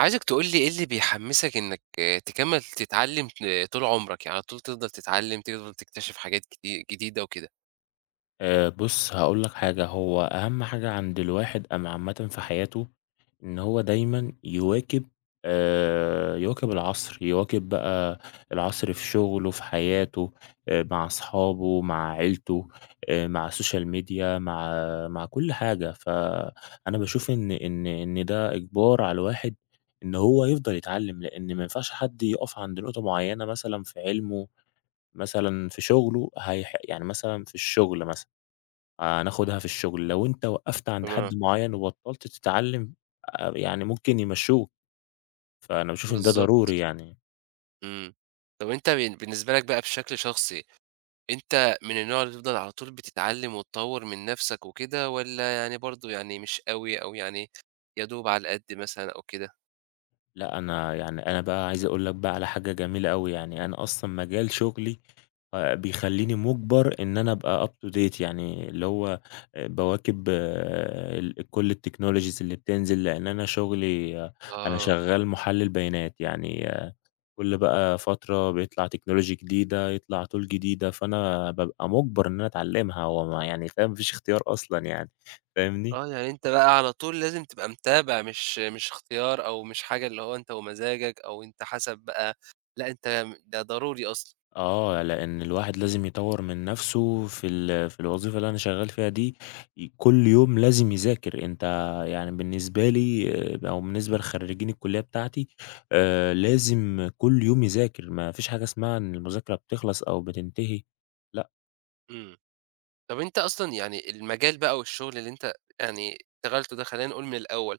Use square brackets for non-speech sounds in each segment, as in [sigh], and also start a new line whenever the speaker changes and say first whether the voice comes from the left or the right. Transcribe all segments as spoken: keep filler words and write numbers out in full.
right: عايزك تقول لي إيه اللي بيحمّسك إنّك آه، تكمّل تتعلّم ت طول عمرك، يعني على طول تفضل تتعلّم، تفضل تكتشف حاجات جدي جديدة وكده.
left: آآ بُص، هاقول لك حاجة. هو أهم حاجة عند الواحد أم عامةً في حياته، إن هو دايمًا يواكب. آآ يواكب العصر، يواكب بقى العصر في شغله، في حياته، آآ مع أصحابه، مع عيلته، آآ مع السوشيال ميديا، مع مع كل حاجة. فأنا باشوف إن إن إن ده إجبار على الواحد إن هو يفضل يتعلم، لإن ما ينفعش حد يقف عند نقطة معينة مثلًا في علمه، مثلًا في شغله. هيح يعني مثلًا في الشغل مثلًا. هناخدها في الشغل، لو أنت وقّفت عند
right: تمام.
left: حد معيّن وبطّلت تتعلّم، آآ يعني ممكن يمشّوك. فأنا باشوف إن ده
right: بالضبط.
left: ضروري يعني.
right: إمم. طَب أنت بن بالنسبة لك بقى بشكل شخصي، أنت من النوع اللي بتفضل على طول بتتعلّم وتطوّر من نَفْسك وكده والّا يعني برضه يعني مش أوي أو يعني يا دوب على القد مثلًا أو كده؟
left: لأ، أنا يعني أنا بقى عايز أقول لك بقى على حاجة جميلة أوي. يعني أنا أصلًا مجال شغلي آآ بيخلّيني مُجبر إن أنا أبقى up to date، يعني اللي هو آآ باواكب ال كل التكنولوجيز اللي بتنزل، لإن أنا شغلي آه، أنا
right: آه.
left: شغّال مُحلِّل بيانات يعني. آه، كل بقى فترة بيطلع تكنولوجي جديدة، يطلع tool جديدة، فأنا بابقى مُجبَر إن أنا أتعلّمها. هو ما يعني فاهم، ما فيش اختيار أصلًا يعني، فاهمني؟
right: آه، يعني أنت بقى على طول لازم تبقى متابع مش مش اختيار أو مش حاجة اللي هو أنت ومزاجك أو أنت حسب بقى. لأ، أنت م ده ضروري أصلًا.
left: آه، لإن الواحد لازم يطوّر من نَفْسه في ال في الوظيفة اللي أنا شغّال فيها دي. ي كل يوم لازم يذاكر. أنت يعني بالنسبة لي، آه، أو بالنسبة لخرّيجين الكُلّية بتاعتي، آآ، لازم كل يوم يذاكر. ما فيش حاجة اسمها إن المذاكرة بتخلص أو بتنتهي، لأ.
right: إمم. طب أنت أصلًا يعني المجال بقى والشغل اللي أنت يعني اشتغلته ده، خلّينا نقول من الأول.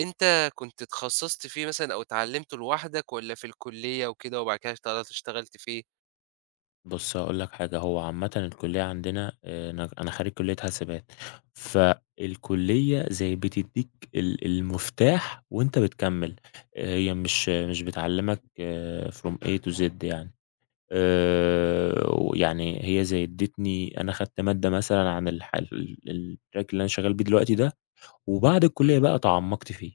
right: أنت كنت اتخصّصت فيه مثلًا أو اتعلّمته لوحدك والّا في الكلية وكده وبعد كده اشتغلت اشتغلت فيه؟
left: بُص، هاقول لك حاجة. هو عامةً الكلية عندنا، آآ أنا أنا خريج كلية حاسبات. فالكلية زي بتدّيك ال المفتاح وأنت بتكمّل. آه، هي مش مش بتعلّمك، آه، from A to Z يعني. آآ ويعني هي زي ادّتني، أنا خدت مادة مثلًا عن الح ال الtrack اللي أنا شغّال بيه دلوقتي ده، وبعد الكلية
right: إمم.
left: بقى تعمّقت فيه.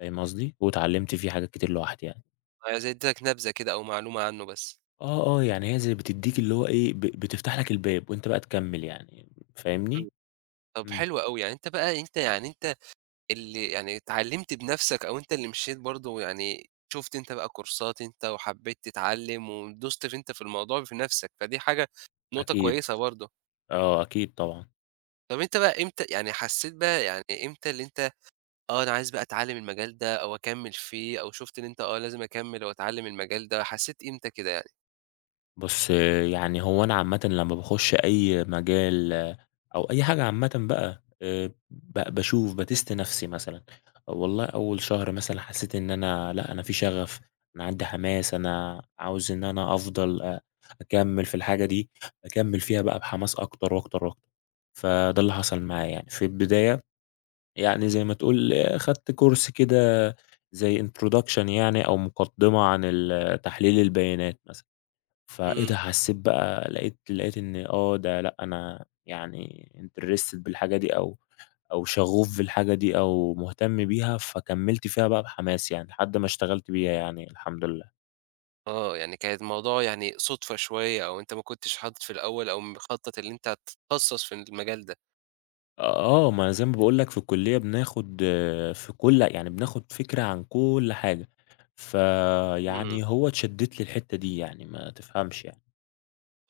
left: فاهم قصدي؟ واتعلّمت فيه حاجات كتير لوحدي يعني.
right: عايز أدّيك نبذة كده أو معلومة عنّه بس.
left: آه، آه، يعني هي زي بتدّيك اللي هو إيه، ب بتفتح لك الباب وأنت بقى تكمّل يعني،
right: إمم.
left: فاهمني؟
right: طب
left: إمم،
right: حلو أوي، يعني أنت بقى أنت يعني أنت اللي يعني اتعلّمت بنَفْسك أو أنت اللي مشيت برضه يعني شُفت أنت بقى كورسات أنت وحبّيت تتعلّم ودُست في أنت في الموضوع بنَفْسك، فدي حاجة نقطة
left: أكيد،
right: كويسة برضه.
left: آه، أكيد طبعًا.
right: طب أنت بقى إمتى يعني حسّيت بقى يعني إمتى اللي أنت آه، أنا عايز بقى أتعلّم المجال ده أو أكمّل فيه أو شُفت إن أنت آه، لازم أكمّل أو أتعلّم المجال ده، حسّيت إمتى كده يعني؟
left: بُص، آه، يعني هو أنا عامةً لمّا باخُش أي مجال، آه، أو أي حاجة عامةً بقى، آآ، ب باشوف باتست نَفْسي مثلًا، والله أول شهر مثلًا حسّيت إن أنا لأ، أنا في شغف، أنا عندي حماس، أنا عاوز إن أنا أفضل أ أكمّل في الحاجة دي، أكمّل فيها بقى بحماس أكتر وأكتر وأكتر. فده اللي حصل معايا يعني. في البداية يعني زي ما تقول، خدت كورس كده زي introduction يعني، أو مقدمة عن ال تحليل البيانات مثلًا. فإيه،
right: إمم.
left: ده حسيت بقى، لقيت لقيت إن آه، ده لأ، أنا يعني interested بالحاجة دي، أو أو شغوف بالحاجة دي، أو مهتم بيها، فكملت فيها بقى بحماس يعني لحد ما اشتغلت بيها يعني، الحمد لله.
right: آه، يعني كانت الموضوع يعني صُدفة شوية أو أنت ما كنتش حاطط في الأول أو مخطّط اللي أنت هتتخصّص في المجال ده.
left: آه، ما زي ما باقول لك، في الكلية بناخد، آه، في كل يعني بناخد فكرة عن كل حاجة،
right: إمم.
left: فيعني هو اتشدّت لي الحتة دي يعني، ما تفهمش يعني.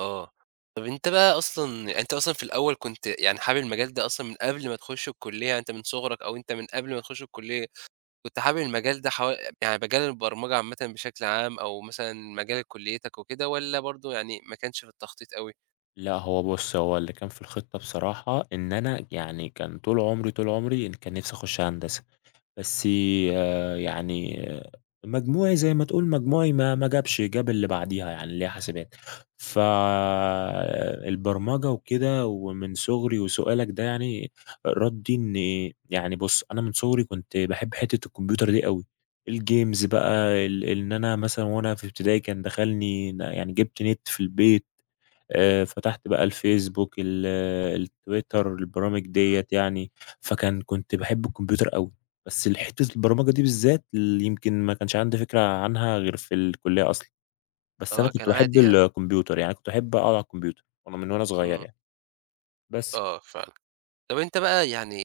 right: آه. طب أنت بقى أصلًا يعني أنت أصلًا في الأول كنت يعني حابب المجال ده أصلًا من قبل ما تخُش الكُلّية، يعني أنت من صُغرك أو أنت من قبل ما تخُش الكُلّية كنت حابب المجال ده حوا يعني مجال البرمجة عامةً بشكل عام أو مثلًا مجال كليتك وكده والّا برضه يعني ما كانش في التخطيط أوي؟
left: لأ، هو بُص، هو اللي كان في الخطة بصراحة إن أنا يعني كان طول عمري، طول عمري إن كان نِفْسي أخُش هندسة، بس آآ يعني، آه، مجموعي زي ما تقول، مجموعي ما ما جابش، جاب اللي بعديها يعني اللي هي حاسبات. ف البرمجة وكده، ومن صغري وسؤالك ده يعني ردّي إن يعني، بُص، أنا من صغري كنت باحب حتّة الكمبيوتر دي أوي، الجيمز بقى، ال إن أنا مثلًا وأنا في ابتدائي، كان دخلني ن يعني جِبت نت في البيت، آآ فتحت بقى الفيسبوك، ال التويتر، البرامج
right: إمم.
left: ديّة يعني. فكان كنت باحب الكمبيوتر أوي، بس ال حتّة البرمجة دي بالذات، ال يمكن ما كانش عندي فكرة عنها غير في الكلية أصلًا. بس أنا
right: آه،
left: كنت
right: كان
left: باحب
right: عادي يعني.
left: الكمبيوتر، يعني كنت أحب أقعد على الكمبيوتر وأنا من، وأنا صغير
right: إمم.
left: يعني، بس.
right: آه فعلًا. طب أنت بقى يعني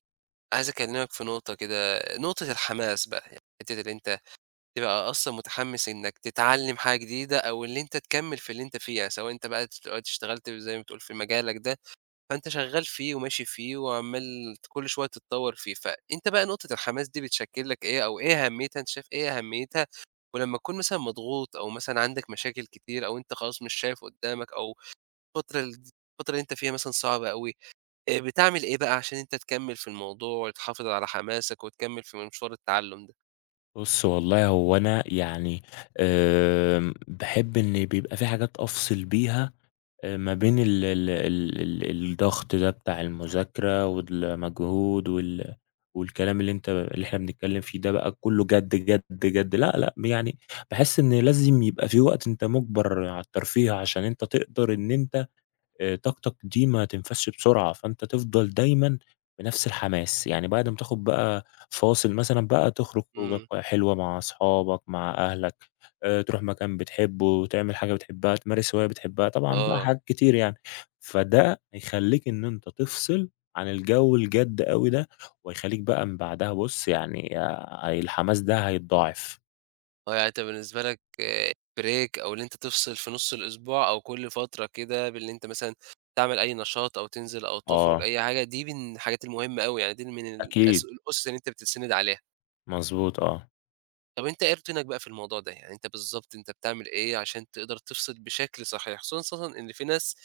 right: عايز أكلمك في نقطة كده، نقطة الحماس بقى، يعني حتة اللي أنت تبقى أصلًا متحمس إنك تتعلم حاجة جديدة أو اللي أنت تكمّل في اللي أنت فيه، يعني سواء أنت بقى دلوقتي اشتغلت زي ما بتقول في مجالك ده فأنت شغّال فيه وماشي فيه وعمّال كل شوية تتطوّر فيه، فأنت بقى نقطة الحماس دي بتشكّل لك إيه أو إيه أهميتها أنت شايف إيه أهميتها؟ ولمّا تكون مثلًا مضغوط أو مثلًا عندك مشاكل كتير أو أنت خلاص مش شايف قُدّامك أو الفترة ال الفترة اللي أنت فيها مثلًا صعبة أوي، آآ بتعمل إيه بقى عشان أنت تكمّل في الموضوع وتحافظ على حماسك وتكمّل في مشوار التعلُّم ده؟
left: بُص، والله هو أنا يعني، آمم باحب إن بيبقى في حاجات أفصل بيها آآ ما بين ال ال ال ال الضغط ده بتاع المذاكرة والمجهود وال والكلام اللي أنت، اللي إحنا بنتكلّم فيه ده بقى، كُلّه جَد، جَد، جَد، لأ، لأ، يعني باحس إن لازم يبقى في وقت أنت مُجبَر على الترفيه، عشان أنت تقدر إن أنت، آآ طاقتك دي ما تنفذش بسرعة، فأنت تفضل دايمًا بنفس الحماس. يعني بعد ما تاخد بقى فاصل، مثلًا بقى تخرج خروجة
right: إمم.
left: ك حلوة مع أصحابك، مع أهلك، آآ تروح مكان بتحبه، تعمل حاجة بتحبها، تمارس هواية بتحبها، طبعًا بقى
right: آه.
left: حاجات كتير يعني. فده هيخلّيك إن أنت تفصل عن الجو الجَد أوي ده، وهيخلّيك بقى من بعدها، بُص يعني، هي الحماس ده هيتضاعف.
right: آه، يعني أنت بالنسبة لك آآ break أو اللي أنت تفصل في نُص الأسبوع أو كل فترة كده باللي أنت مثلًا تعمل أي نشاط أو تنزل أو تخرج
left: آه،
right: أي حاجة، دي من الحاجات المهمة أوي، يعني دي من الأس
left: أكيد،
right: الأُسس اللي أنت بتتسند عليها.
left: مضبوط، آه.
right: طَب أنت إيه روتينك بقى في الموضوع ده؟ يعني أنت بالضبط أنت بتعمل إيه عشان تقدر تفصل بشكل صحيح؟ خصوصًا إن في ناس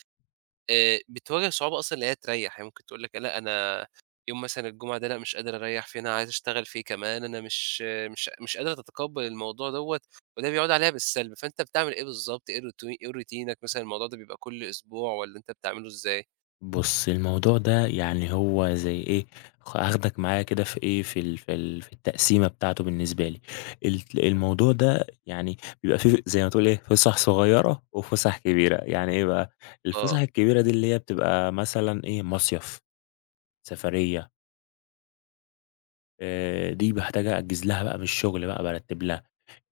right: آآ بتواجه صعوبة أصلًا إن هي تريّح، هي ممكن تقول لك لأ أنا يوم مثلًا الجمعة ده لأ مش قادرة أريّح فيه، أنا عايزة أشتغل فيه كمان، أنا مش مش مش قادرة تتقبّل الموضوع دوّة، وده بيعود عليها بالسلب، فأنت بتعمل إيه بالضبط؟ إيه الروتو إيه روتينك مثلًا الموضوع ده بيبقى كل أسبوع والّا أنت بتعمله إزاي؟
left: بُص، الموضوع ده يعني هو زي إيه، خ هاخدك معايا كده في إيه، في ال في ال في التقسيمة بتاعته بالنسبة لي. الت الموضوع ده يعني بيبقى فيه زي ما تقول إيه، فِسَح صغيّرة وفُسَح كبيرة. يعني إيه بقى، الفُسَح
right: آه.
left: الكبيرة دي اللي هي بتبقى مثلًا إيه، مصيف، سفرية، آآ دي باحتاج أأجّز لها بقى من الشُغل، بقى بارتّب لها.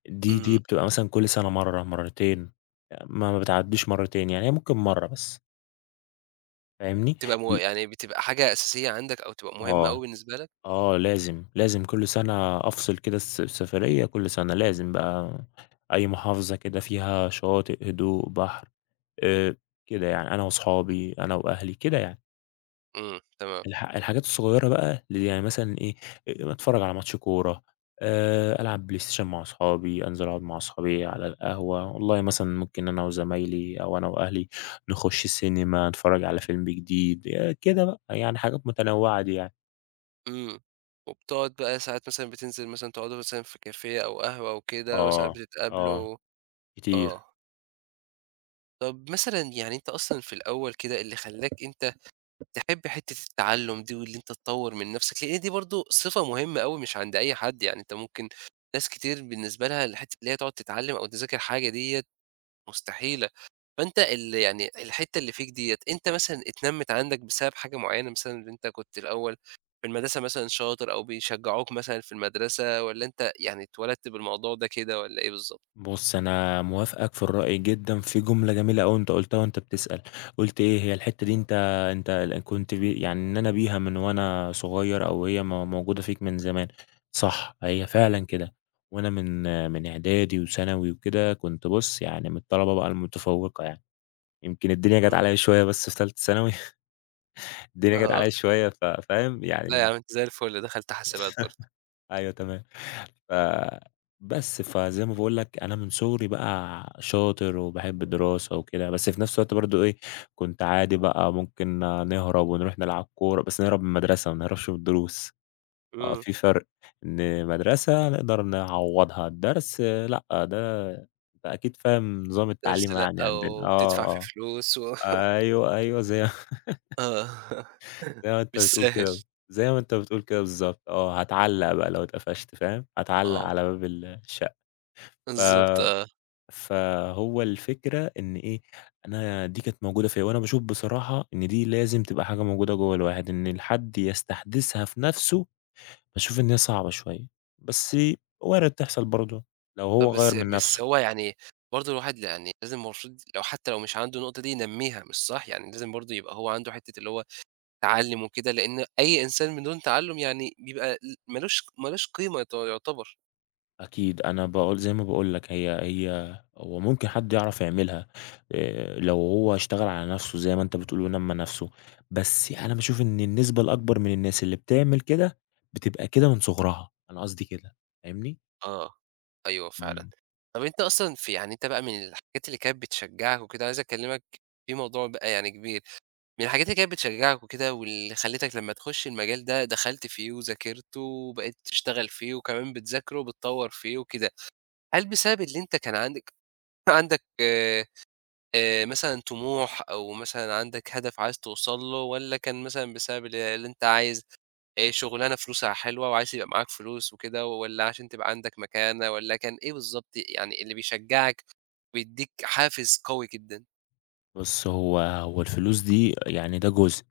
left: دي
right: إمم.
left: دي بتبقى مثلًا كل سَنة مرّة، مرّتين، ما ما بتعدّيش مرّتين، يعني هي ممكن مرّة بس، فاهمني؟
right: بتبقى مو
left: ل
right: يعني بتبقى حاجة أساسية عندك أو تبقى مهمة
left: آه.
right: أوي بالنسبة لك؟
left: آه، لازم، لازم كل سنة أفصل كده، الس السفرية كل سنة لازم بقى أي محافظة كده فيها شواطئ، هدوء، بحر، آآ، كده يعني أنا وأصحابي، أنا وأهلي، كده يعني.
right: إمم. تمام.
left: الح الحاجات الصغيرة بقى اللي يعني مثلًا إيه، آآ، أتفرّج على ماتش كورة، آآ، ألعب بلاي ستيشن مع أصحابي، أنزل أقعد مع أصحابي على القهوة، والله مثلًا ممكن أنا وزمايلي أو أنا وأهلي نخش السينما، نتفرّج على فيلم جديد، آآ، كده بقى، يعني حاجات متنوعة دي يعني.
right: إمم. وبتقعد بقى ساعات مثلًا بتنزل مثلًا تقعدوا مثلًا في كافيه أو قهوة وكده وساعات
left: آه، آه،
right: بتتقابلوا؟
left: كتير.
right: آه. طب مثلًا يعني أنت أصلًا في الأول كده اللي خلّاك أنت تحب حتّة التعلُّم دي واللي أنت تطوّر من نَفْسك، لإن دي برضه صفة مهمة أوي مش عند أي حد، يعني أنت ممكن ناس كتير بالنسبة لها الحتّة اللي هي تقعد تتعلّم أو تذاكر حاجة ديّة مستحيلة، فأنت ال يعني الحتّة اللي فيك ديّة أنت مثلًا اتنمّت عندك بسبب حاجة معيّنة مثلًا اللي أنت كنت الأول في المدرسة مثلًا شاطر أو بيشجّعوك مثلًا في المدرسة والّا أنت يعني اتولدت بالموضوع ده كده والّا إيه بالضبط؟
left: بُص، أنا موافقك في الرأي جدًا، في جملة جميلة أوي أنت قُلتها وأنت بتسأل. قُلت إيه هي الحتّة دي، أنت أنت ال كنت ب يعني ان انا بيها من، وأنا صغير، أو هي م موجودة فيك من زمان. صح، هي فعلًا كده. وأنا من، من إعدادي وثانوي وكده كنت، بُص يعني من الطلبة بقى المتفوقة يعني. يمكن الدنيا جات
right: إمم.
left: عليَّ شوية بس في تالتة ثانوي، [laughs] الدنيا جات
right: أها.
left: عليَّ شوية. ف فاهم
right: لا يا
left: يعني.
right: عم أنت زي الفل دخلت حاسبات برضه.
left: أيوه تمام. ف بس، فزي ما باقول لك، أنا من صغري بقى شاطر وباحب الدراسة وكده، بس في نفس الوقت برضه إيه، كنت عادي بقى ممكن نهرب ونروح نلعب كورة، بس نهرب من المدرسة، ما نهربش من الدروس. آه،
right: إمم.
left: في فرق، إن مدرسة نقدر نعوّضها، الدرس آه، لأ، ده أنت أكيد فاهم نظام
right: درس
left: التعليم يعني
right: لأ،
left: عندنا، آه،
right: وبتدفع فيه
left: آه.
right: فلوس و
left: أيوه، أيوه، زي ما
right: آه،
left: [laughs]
right: [laughs]
left: زي ما أنت
right: مش
left: بتقول
right: سهل.
left: كده، زي ما أنت بتقول كده بالضبط، آه، هاتعلّق بقى لو اتقفشت، فاهم، هاتعلّق
right: آه،
left: على باب ال الش ف
right: بالضبط آه،
left: فهو الفكرة إن إيه، أنا دي كانت موجودة فيّا، وأنا باشوف بصراحة إن دي لازم تبقى حاجة موجودة جوّه الواحد، إن الحد يستحدثها في نَفْسه. باشوف إن هي صعبة شوية، بس وارد تحصل برضه لو هو غيّر
right: فبس
left: من
right: بس
left: نَفْسه.
right: هو يعني برضه الواحد يعني لازم المفروض لو حتى لو مش عنده النقطة دي ينمّيها مش صح؟ يعني لازم برضه يبقى هو عنده حتة اللي هو تعلُّم وكده، لإن أي إنسان من دون تعلُّم يعني بيبقى ل مالوش مالوش قيمة يعت يعتبر،
left: أكيد، أنا باقول زي ما باقول لك، هي هي هو ممكن حد يعرف يعملها، آآ، لو هو اشتغل على نَفْسه زي ما أنت بتقول ونمّى نَفْسه، بس أنا باشوف إن النسبة الأكبر من الناس اللي بتعمل كده، بتبقى كده من صُغرها، أنا قصدي كده، فاهمني؟
right: آه، أيوه فعلًا.
left: إمم.
right: طَب أنت أصلًا في يعني أنت بقى من الحاجات اللي كانت بتشجّعك وكده عايز أكلّمك في موضوع بقى يعني كبير من الحاجات اللي كانت بتشجّعك وكده واللي خلّتك لمّا تخُش المجال ده دخلت فيه وذاكرته وبقيت تشتغل فيه وكمان بتذاكره وبتطوّر فيه وكده، هل بسبب اللي أنت كان عندك [clears throat] [laughs] عندك آآ آآ مثلًا طموح أو مثلًا عندك هدف عايز توصل له والّا كان مثلًا بسبب ال اللي أنت عايز آآ شُغلانة فلوسها حلوة وعايز يبقى معاك فلوس وكده والّا عشان تبقى عندك مكانة والّا كان إيه بالضبط يعني اللي بيشجّعك ويدّيك حافز قوي جدًا؟
left: بُص، هو هو الفلوس دي يعني ده جزء،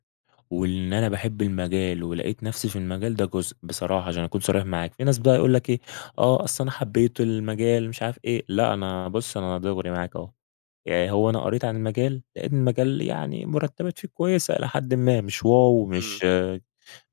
left: وإن أنا باحب المجال ولقيت نفسي في المجال ده جزء، بصراحة عشان أكون صريح معاك. في ناس بقى يقول لك إيه، آه، أصل أنا حبيت المجال مش عارف إيه، لأ أنا بُص، أنا دغري معاك أهو. يعني هو أنا قريت عن المجال، لقيت المجال يعني مرتبات فيه كويسة إلى حدٍ ما، مش واو،
right: إمم.
left: مش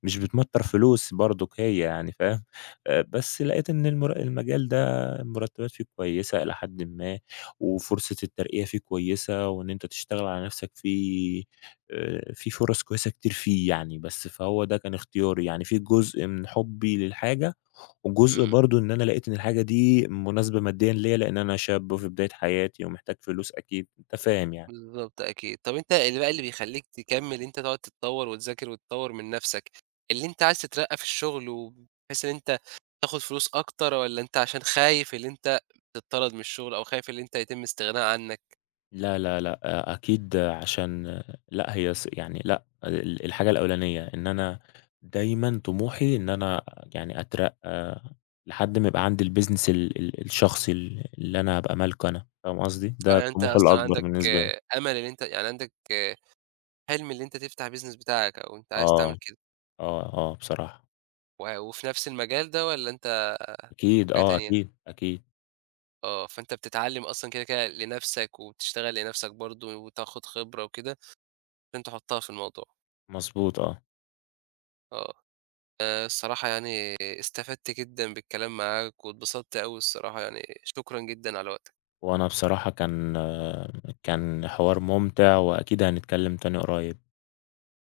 left: مش بتمطّر فلوس برضُك هي يعني، فاهم، آآ بس لقيت إن المر المجال ده المرتبات فيه كويسة إلى حدٍ ما، وفرصة الترقية فيه كويسة، وإن أنت تشتغل على نفْسك فيه، آآ فيه فرص كويسة كتير فيه يعني. بس فهو ده كان اختياري، يعني فيه جزء من حُبّي للحاجة، وجزء
right: إمم.
left: برضه إن أنا لقيت إن الحاجة دي مناسبة ماديًا ليّا، لإن أنا شاب وفي بداية حياتي ومحتاج فلوس أكيد، أنت فاهم يعني.
right: بالضبط أكيد. طَب أنت اللي بقى اللي بيخلّيك تكمّل أنت تقعد تتطوّر وتذاكر وتطوّر من نَفْسك، اللي أنت عايز تترقّى في الشغل وب بحيث إن أنت تاخُد فلوس أكتر والّا أنت عشان خايف اللي أنت تتطرد من الشغل أو خايف اللي أنت يتم استغناء عنّك
left: لا، لا، لأ، آه، أكيد، آه، عشان آه، لأ، هي س يعني، لأ، ال الحاجة الأولانية إن أنا دايمًا طموحي إن أنا يعني أترقّى لحد ما يبقى عندي الbusiness ال ال الشخصي ال اللي أنا هابقى مالكه أنا، فاهم قصدي؟
right: أو
left: ده
right: يعني أنت
left: الطموح
right: أصلًا
left: الأكبر
right: عندك
left: بالنسبة لي.
right: أمل اللي أنت يعني عندك حِلم اللي أنت تفتح business بتاعك أو أنت عايز
left: آه،
right: تعمل كده
left: آه، آه، بصراحة.
right: و وفي نَفْس المجال ده والّا أنت
left: أكيد،
right: حاجة
left: آه،
right: تانية؟
left: أكيد، أكيد،
right: آه. فأنت بتتعلّم أصلًا كده، كده لنَفْسك وبتشتغل لنَفْسك برضه وتاخُد خبرة وكده عشان تحُطّها في الموضوع.
left: مضبوط، آه.
right: آه. آآ الصراحة يعني استفدت جدًا بالكلام معاك، واتبسطت أوي الصراحة يعني، شكرًا جدًا على وقتك.
left: وأنا بصراحة كان آه، كان حوار ممتع وأكيد هنتكلم تاني قريب.